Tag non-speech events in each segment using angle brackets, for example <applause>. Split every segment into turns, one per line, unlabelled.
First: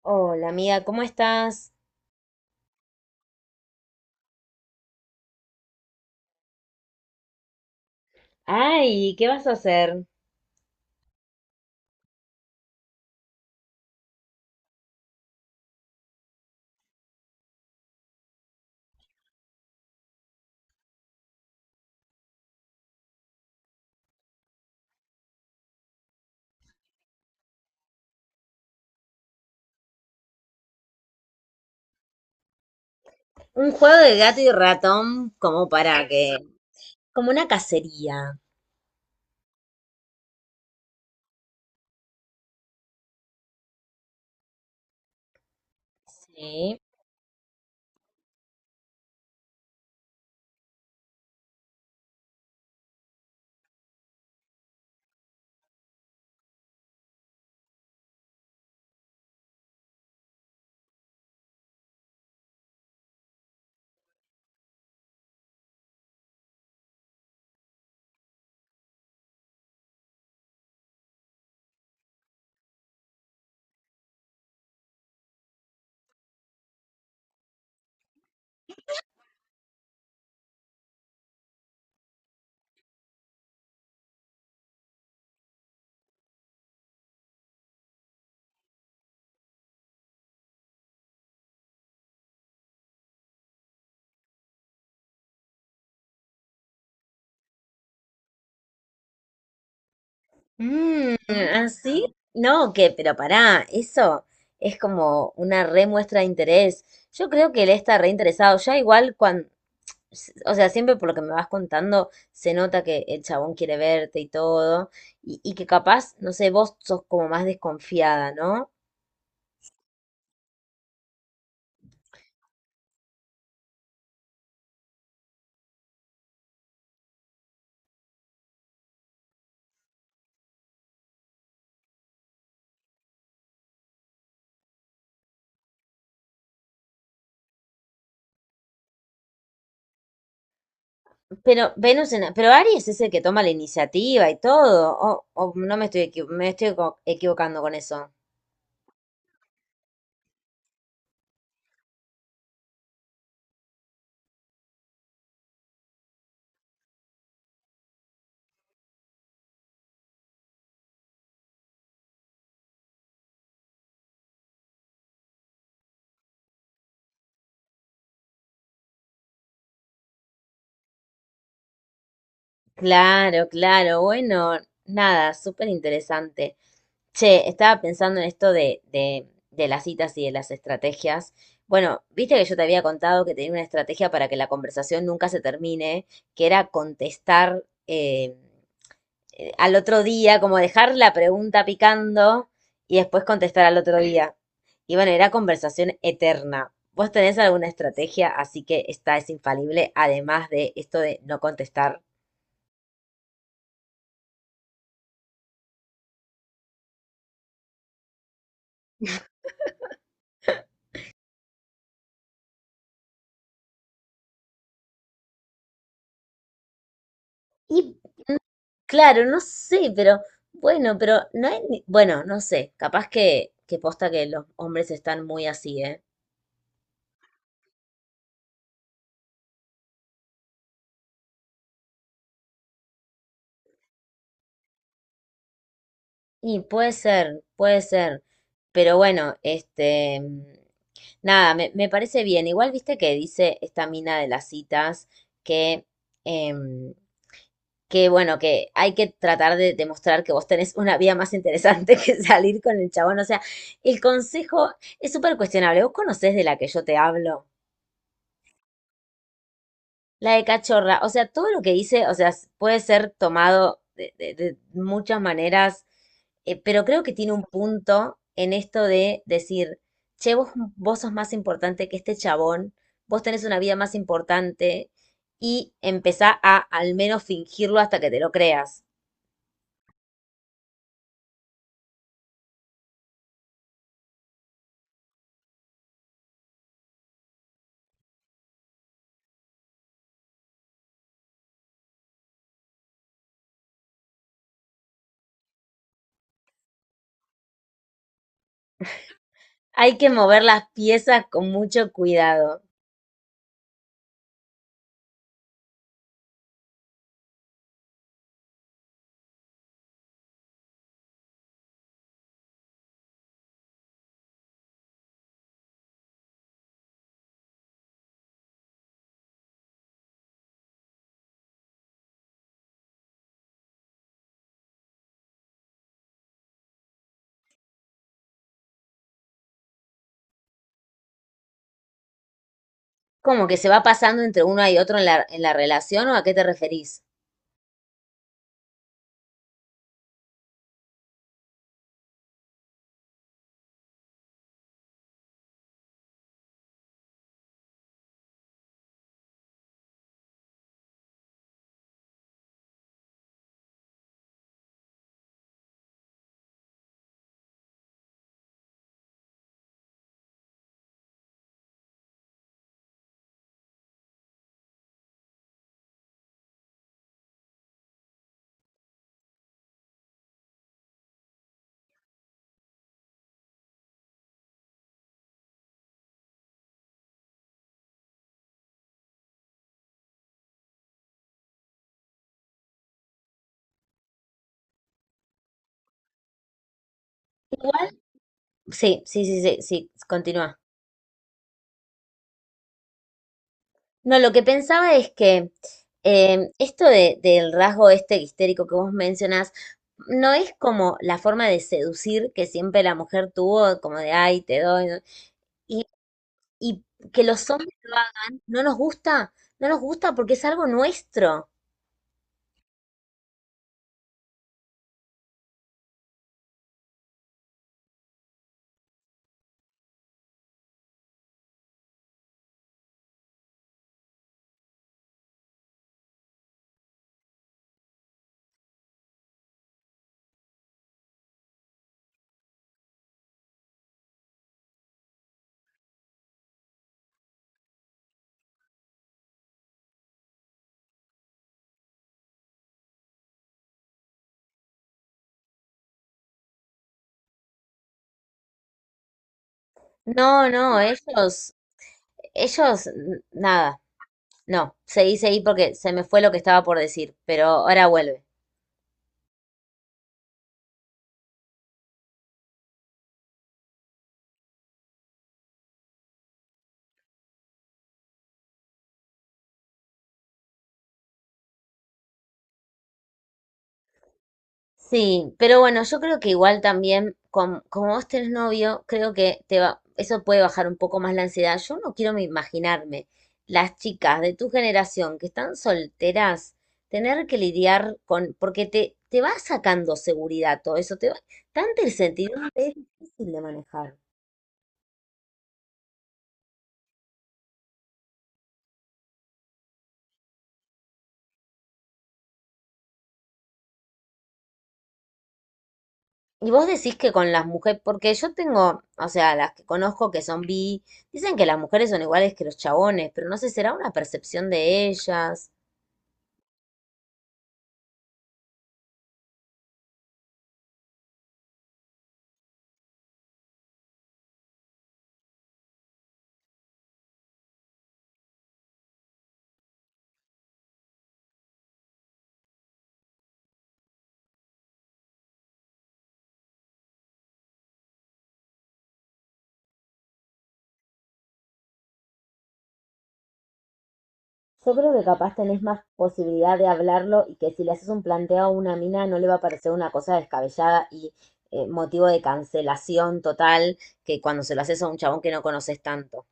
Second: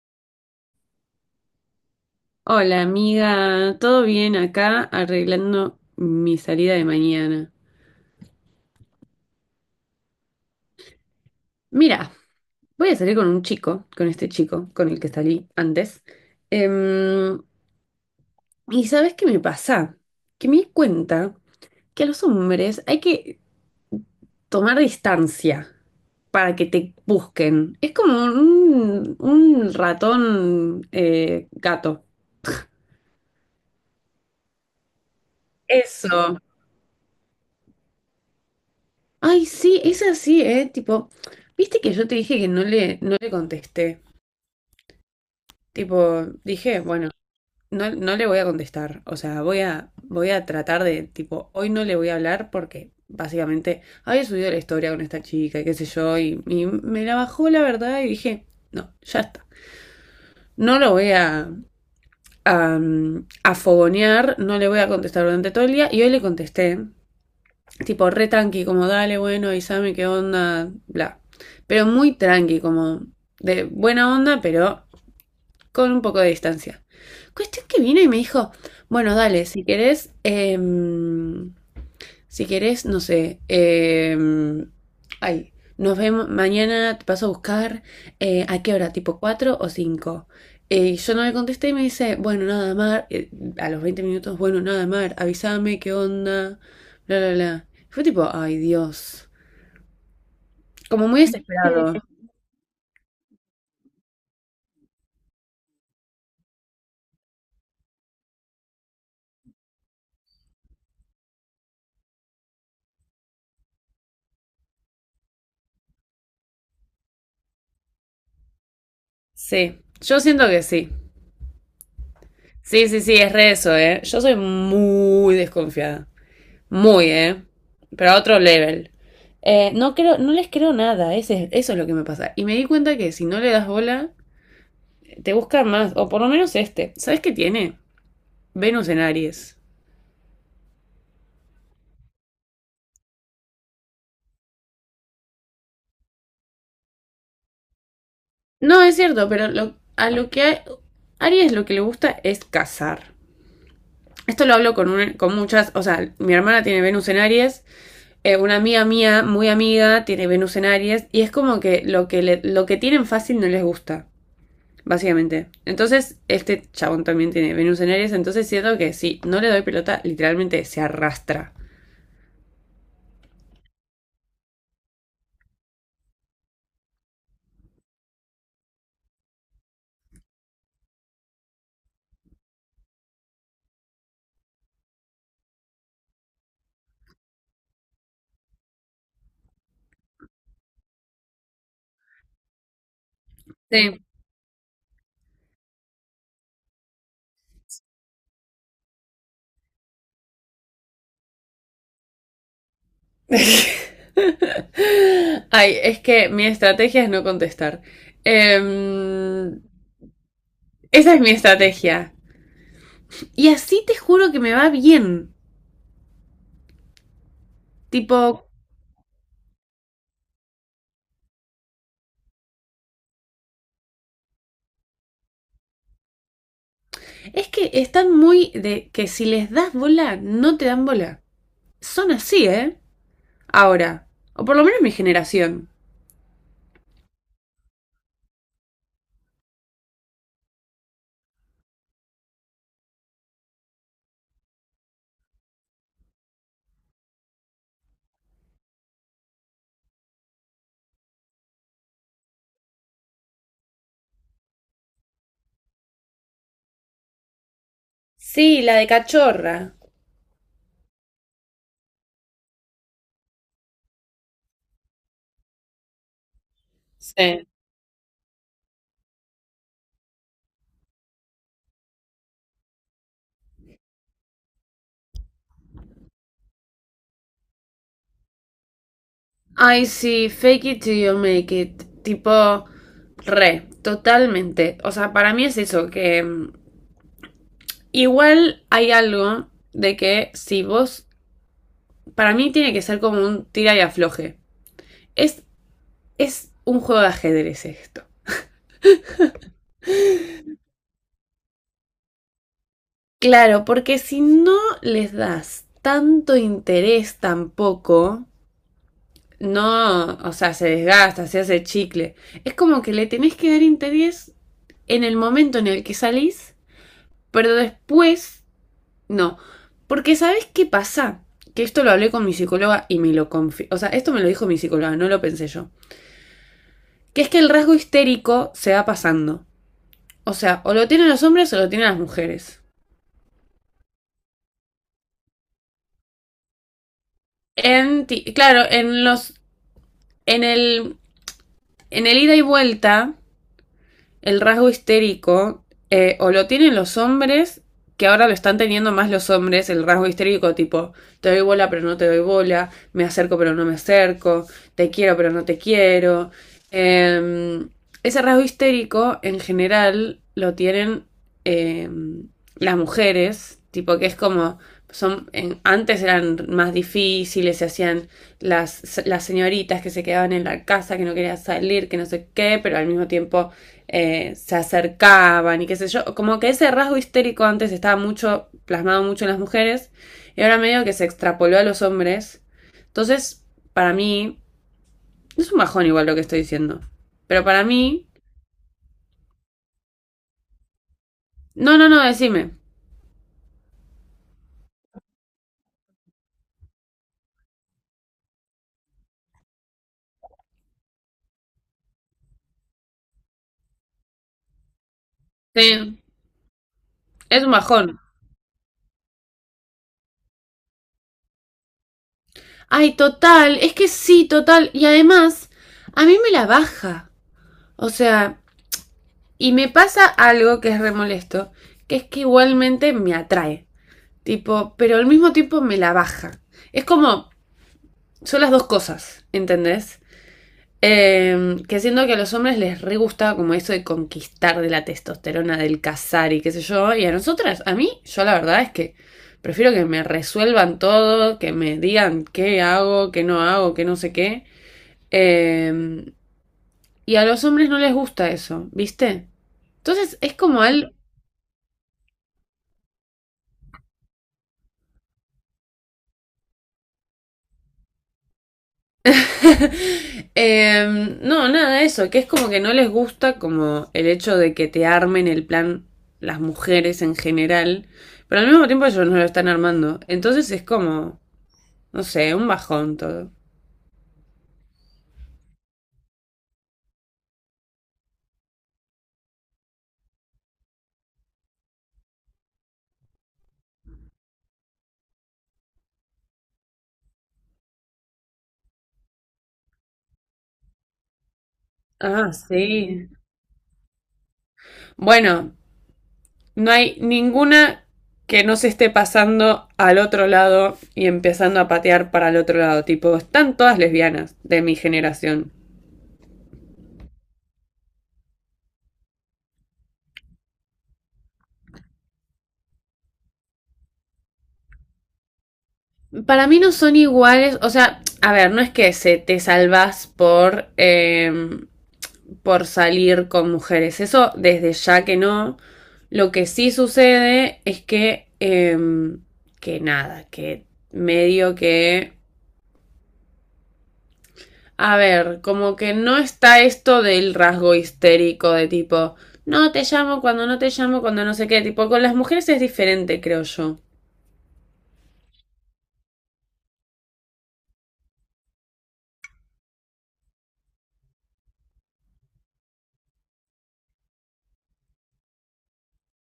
Hola amiga, ¿cómo estás?
Hola amiga, ¿todo bien acá arreglando mi salida de mañana?
Ay, ¿qué vas a hacer?
Mira, voy a salir con un chico, con este chico con el que salí antes. Em, ¿Y sabes qué me pasa? Que me di cuenta que a los hombres hay que tomar distancia para que te busquen. Es como un ratón gato.
Un juego de gato y ratón como para que,
Eso.
como una cacería.
Ay, sí, es así, ¿eh? Tipo, ¿viste que yo te dije que no le contesté? Tipo,
Sí.
dije, bueno, no, no le voy a contestar. O sea, voy a tratar de, tipo, hoy no le voy a hablar porque básicamente había subido la historia con esta chica y qué sé yo, y me la bajó la verdad y dije, no, ya está. No lo voy a, a, a fogonear, no le voy a contestar durante todo el día. Y hoy le contesté, tipo, re tranqui, como, dale, bueno, avísame qué onda, bla. Pero muy tranqui, como, de buena onda, pero con un poco de distancia. Cuestión que vino y me dijo, bueno, dale, si querés, si querés, no sé, ay, nos vemos mañana, te paso a buscar, ¿a qué hora? ¿Tipo 4 o cinco? Yo no le contesté y me dice, bueno, nada, Mar, a los 20 minutos, bueno, nada, Mar, avísame, qué onda, bla, bla, bla. Fue tipo, ay, Dios, como
Mm,
muy desesperado.
así, no, ¿qué? Pero pará, eso es como una re muestra de interés. Yo creo que él está re interesado. Ya igual cuando, o sea, siempre por lo que me vas contando, se nota que el chabón quiere verte y todo, y que capaz, no sé, vos sos como más desconfiada, ¿no?
Sí, yo siento que sí. Sí, sí, sí, es re eso, ¿eh? Yo soy muy desconfiada. Muy, ¿eh? Pero a otro level. No creo, no les creo nada, ese, eso es lo que me pasa. Y me di cuenta que si no le das bola, te buscan más, o por lo menos este. ¿Sabes qué tiene? Venus en Aries.
Pero Venus en, pero Aries es el que toma la iniciativa y todo. O no me estoy me estoy equivocando con eso.
No, es cierto, pero lo, a lo que a Aries lo que le gusta es cazar. Esto lo hablo con, con muchas, o sea, mi hermana tiene Venus en Aries, una amiga mía, muy amiga, tiene Venus en Aries y es como que lo que tienen fácil no les gusta, básicamente. Entonces, este chabón también tiene Venus en Aries, entonces siento que si no le doy pelota, literalmente se arrastra.
Claro, claro. Bueno, nada, súper interesante. Che, estaba pensando en esto de las citas y de las estrategias. Bueno, viste que yo te había contado que tenía una estrategia para que la conversación nunca se termine, que era contestar, al otro día, como dejar la pregunta picando y después contestar al otro
Sí.
día. Y bueno, era conversación eterna. ¿Vos tenés alguna estrategia? Así que esta es infalible, además de esto de no contestar.
<laughs> Ay, es que mi estrategia es no contestar. Em, Esa es mi estrategia. Y así te juro que me va bien.
Y
Tipo,
claro, no sé, pero bueno, pero no hay, bueno, no sé, capaz que posta que los hombres están muy así, ¿eh?
es que están muy de que si les das bola, no te dan bola. Son así, ¿eh? Ahora. O por lo menos mi generación.
Y puede ser, puede ser. Pero bueno, este, nada, me parece bien. Igual viste que dice esta mina de las citas que, em, que bueno, que hay que tratar de demostrar que vos tenés una vida más interesante <laughs> que salir con el chabón. O sea, el consejo es súper cuestionable. ¿Vos conocés de la que yo te hablo?
Sí, la de cachorra.
La de cachorra, o sea, todo lo que dice, o sea, puede ser tomado de, de muchas maneras, pero creo que tiene un
Sí.
punto en esto de decir, che, vos, vos sos más importante que este chabón, vos tenés una vida más importante y empezá a al menos fingirlo hasta que te lo creas.
Ay, sí, fake it till you make it. Tipo, re, totalmente. O sea, para mí es eso, que mm, igual hay algo de que si vos, para mí tiene que ser como un tira y afloje. Es, es un juego de ajedrez esto.
Hay que mover las piezas con mucho cuidado.
Claro, porque si no les das tanto interés tampoco. No, o sea, se desgasta, se hace chicle. Es como que le tenés que dar interés en el momento en el que salís, pero después no. Porque ¿sabés qué pasa? Que esto lo hablé con mi psicóloga y me lo confío. O sea, esto me lo dijo mi psicóloga, no lo pensé yo. Que es que el rasgo histérico se va pasando. O sea, o lo tienen los hombres o lo tienen las mujeres.
Como que se va pasando entre uno y otro en la relación, ¿o a qué te referís?
Claro, en los... En el... En el ida y vuelta, el rasgo histérico, o lo tienen los hombres, que ahora lo están teniendo más los hombres, el rasgo histérico, tipo, te doy bola pero no te doy bola, me acerco pero no me acerco, te quiero pero no te quiero. Eh, Ese rasgo histérico en general lo tienen eh, las mujeres, tipo que es como, son, antes eran más difíciles, se hacían las señoritas que se quedaban en la casa, que no querían salir, que no sé qué, pero al mismo tiempo se acercaban y qué sé yo. Como que ese rasgo histérico antes estaba mucho, plasmado mucho en las mujeres, y ahora medio que se extrapoló a los hombres. Entonces, para mí, es un bajón igual lo que estoy diciendo. Pero para
Igual.
mí,
Sí, sí, sí, sí, sí, continúa.
no, no, no, decime.
No, lo que pensaba es que esto del rasgo este histérico que vos mencionás, no es como la forma de seducir que siempre la mujer tuvo, como de, ay, te doy, ¿no? Y,
Sí,
y que
es
los
un
hombres lo
bajón.
hagan, no nos gusta, no nos gusta porque es algo nuestro.
Ay, total, es que sí, total. Y además, a mí me la baja. O sea, y me pasa algo que es re molesto, que es que igualmente me atrae. Tipo, pero al mismo tiempo me la baja. Es como, son las dos cosas, ¿entendés? Que siento que a los hombres les re gustaba como eso de conquistar, de la testosterona, del cazar y qué sé yo. Y a nosotras, a mí, yo la verdad es que prefiero que me resuelvan todo, que me digan qué hago, qué no sé qué. Eh, y a los hombres no les gusta eso, ¿viste? Entonces es
No,
como
no,
algo.
ellos, nada, no, seguí, seguí porque se me fue lo que estaba por decir, pero ahora vuelve.
<laughs> No, nada, eso, que es como que no les gusta como el hecho de que te armen el plan las mujeres en general, pero al mismo tiempo ellos no lo están armando. Entonces es como, no sé, un bajón todo.
Sí, pero bueno, yo creo que igual también, como vos tenés novio, creo que te va, eso puede bajar un poco más la ansiedad. Yo no quiero me imaginarme las chicas de tu generación que están solteras, tener que lidiar con, porque te va sacando seguridad todo eso, te va, tanta
Ah,
incertidumbre es
sí.
difícil de manejar.
Bueno, no hay ninguna que no se esté pasando al otro lado y empezando a patear para el otro lado. Tipo, están todas lesbianas de mi generación.
Y vos decís que con las mujeres, porque yo tengo, o sea, las que conozco que son bi, dicen que las mujeres son iguales que los chabones, pero no sé, será una percepción de ellas.
Para mí no son iguales, o sea, a ver, no es que se te salvas por salir con mujeres, eso desde ya que no. Lo que sí sucede es que nada, que medio que... A ver, como que no está esto del rasgo histérico de tipo, no te llamo cuando no te llamo, cuando no sé qué, tipo, con las mujeres es diferente, creo yo.
Yo creo que capaz tenés más posibilidad de hablarlo y que si le haces un planteo a una mina no le va a parecer una cosa descabellada y motivo de cancelación total que cuando se lo haces a un chabón que no conoces tanto.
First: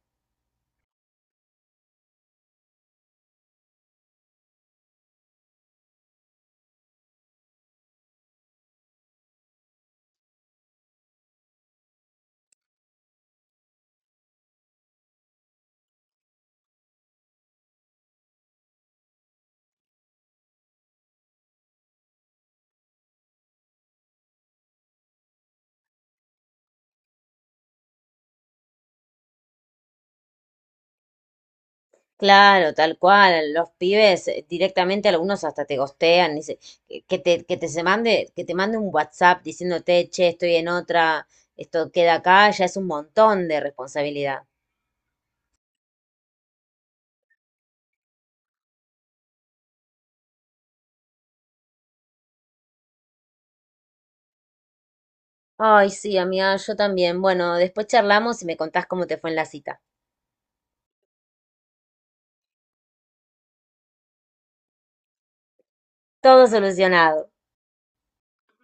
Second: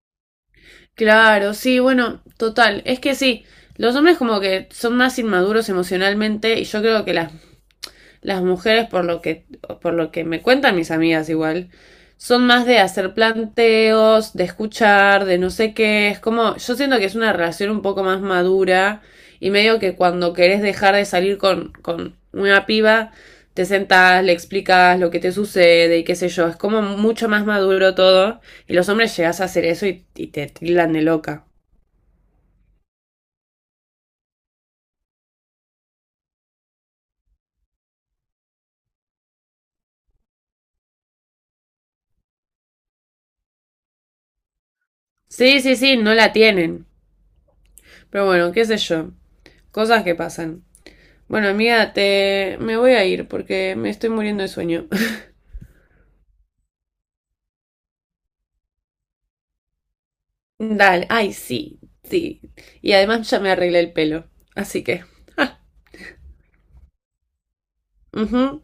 Claro, sí, bueno, total. Es que sí, los hombres como que son más inmaduros emocionalmente y yo creo que las mujeres, por lo que me cuentan mis amigas igual, son más de hacer planteos, de escuchar, de no sé qué. Es como, yo siento que es una relación un poco más madura y medio que cuando querés dejar de salir con una piba, te sentás, le explicas lo que te sucede y qué sé yo. Es como mucho más maduro todo y los hombres llegás a hacer eso y te tildan de loca.
Claro, tal cual. Los pibes directamente algunos hasta te gostean, dice, que te, que te se mande, que te mande un WhatsApp diciéndote, che, estoy en otra, esto queda acá, ya es un montón de responsabilidad.
Sí, sí, sí, no la tienen. Pero bueno, qué sé yo. Cosas que pasan. Bueno, amiga, te... me voy a ir porque me estoy muriendo de sueño. <laughs>
Ay, sí, amiga, yo también. Bueno, después charlamos y me contás cómo te fue en la cita.
Dale, ay, sí, sí. Y además ya me arreglé el pelo, así que... ah,
Todo solucionado.
ujú.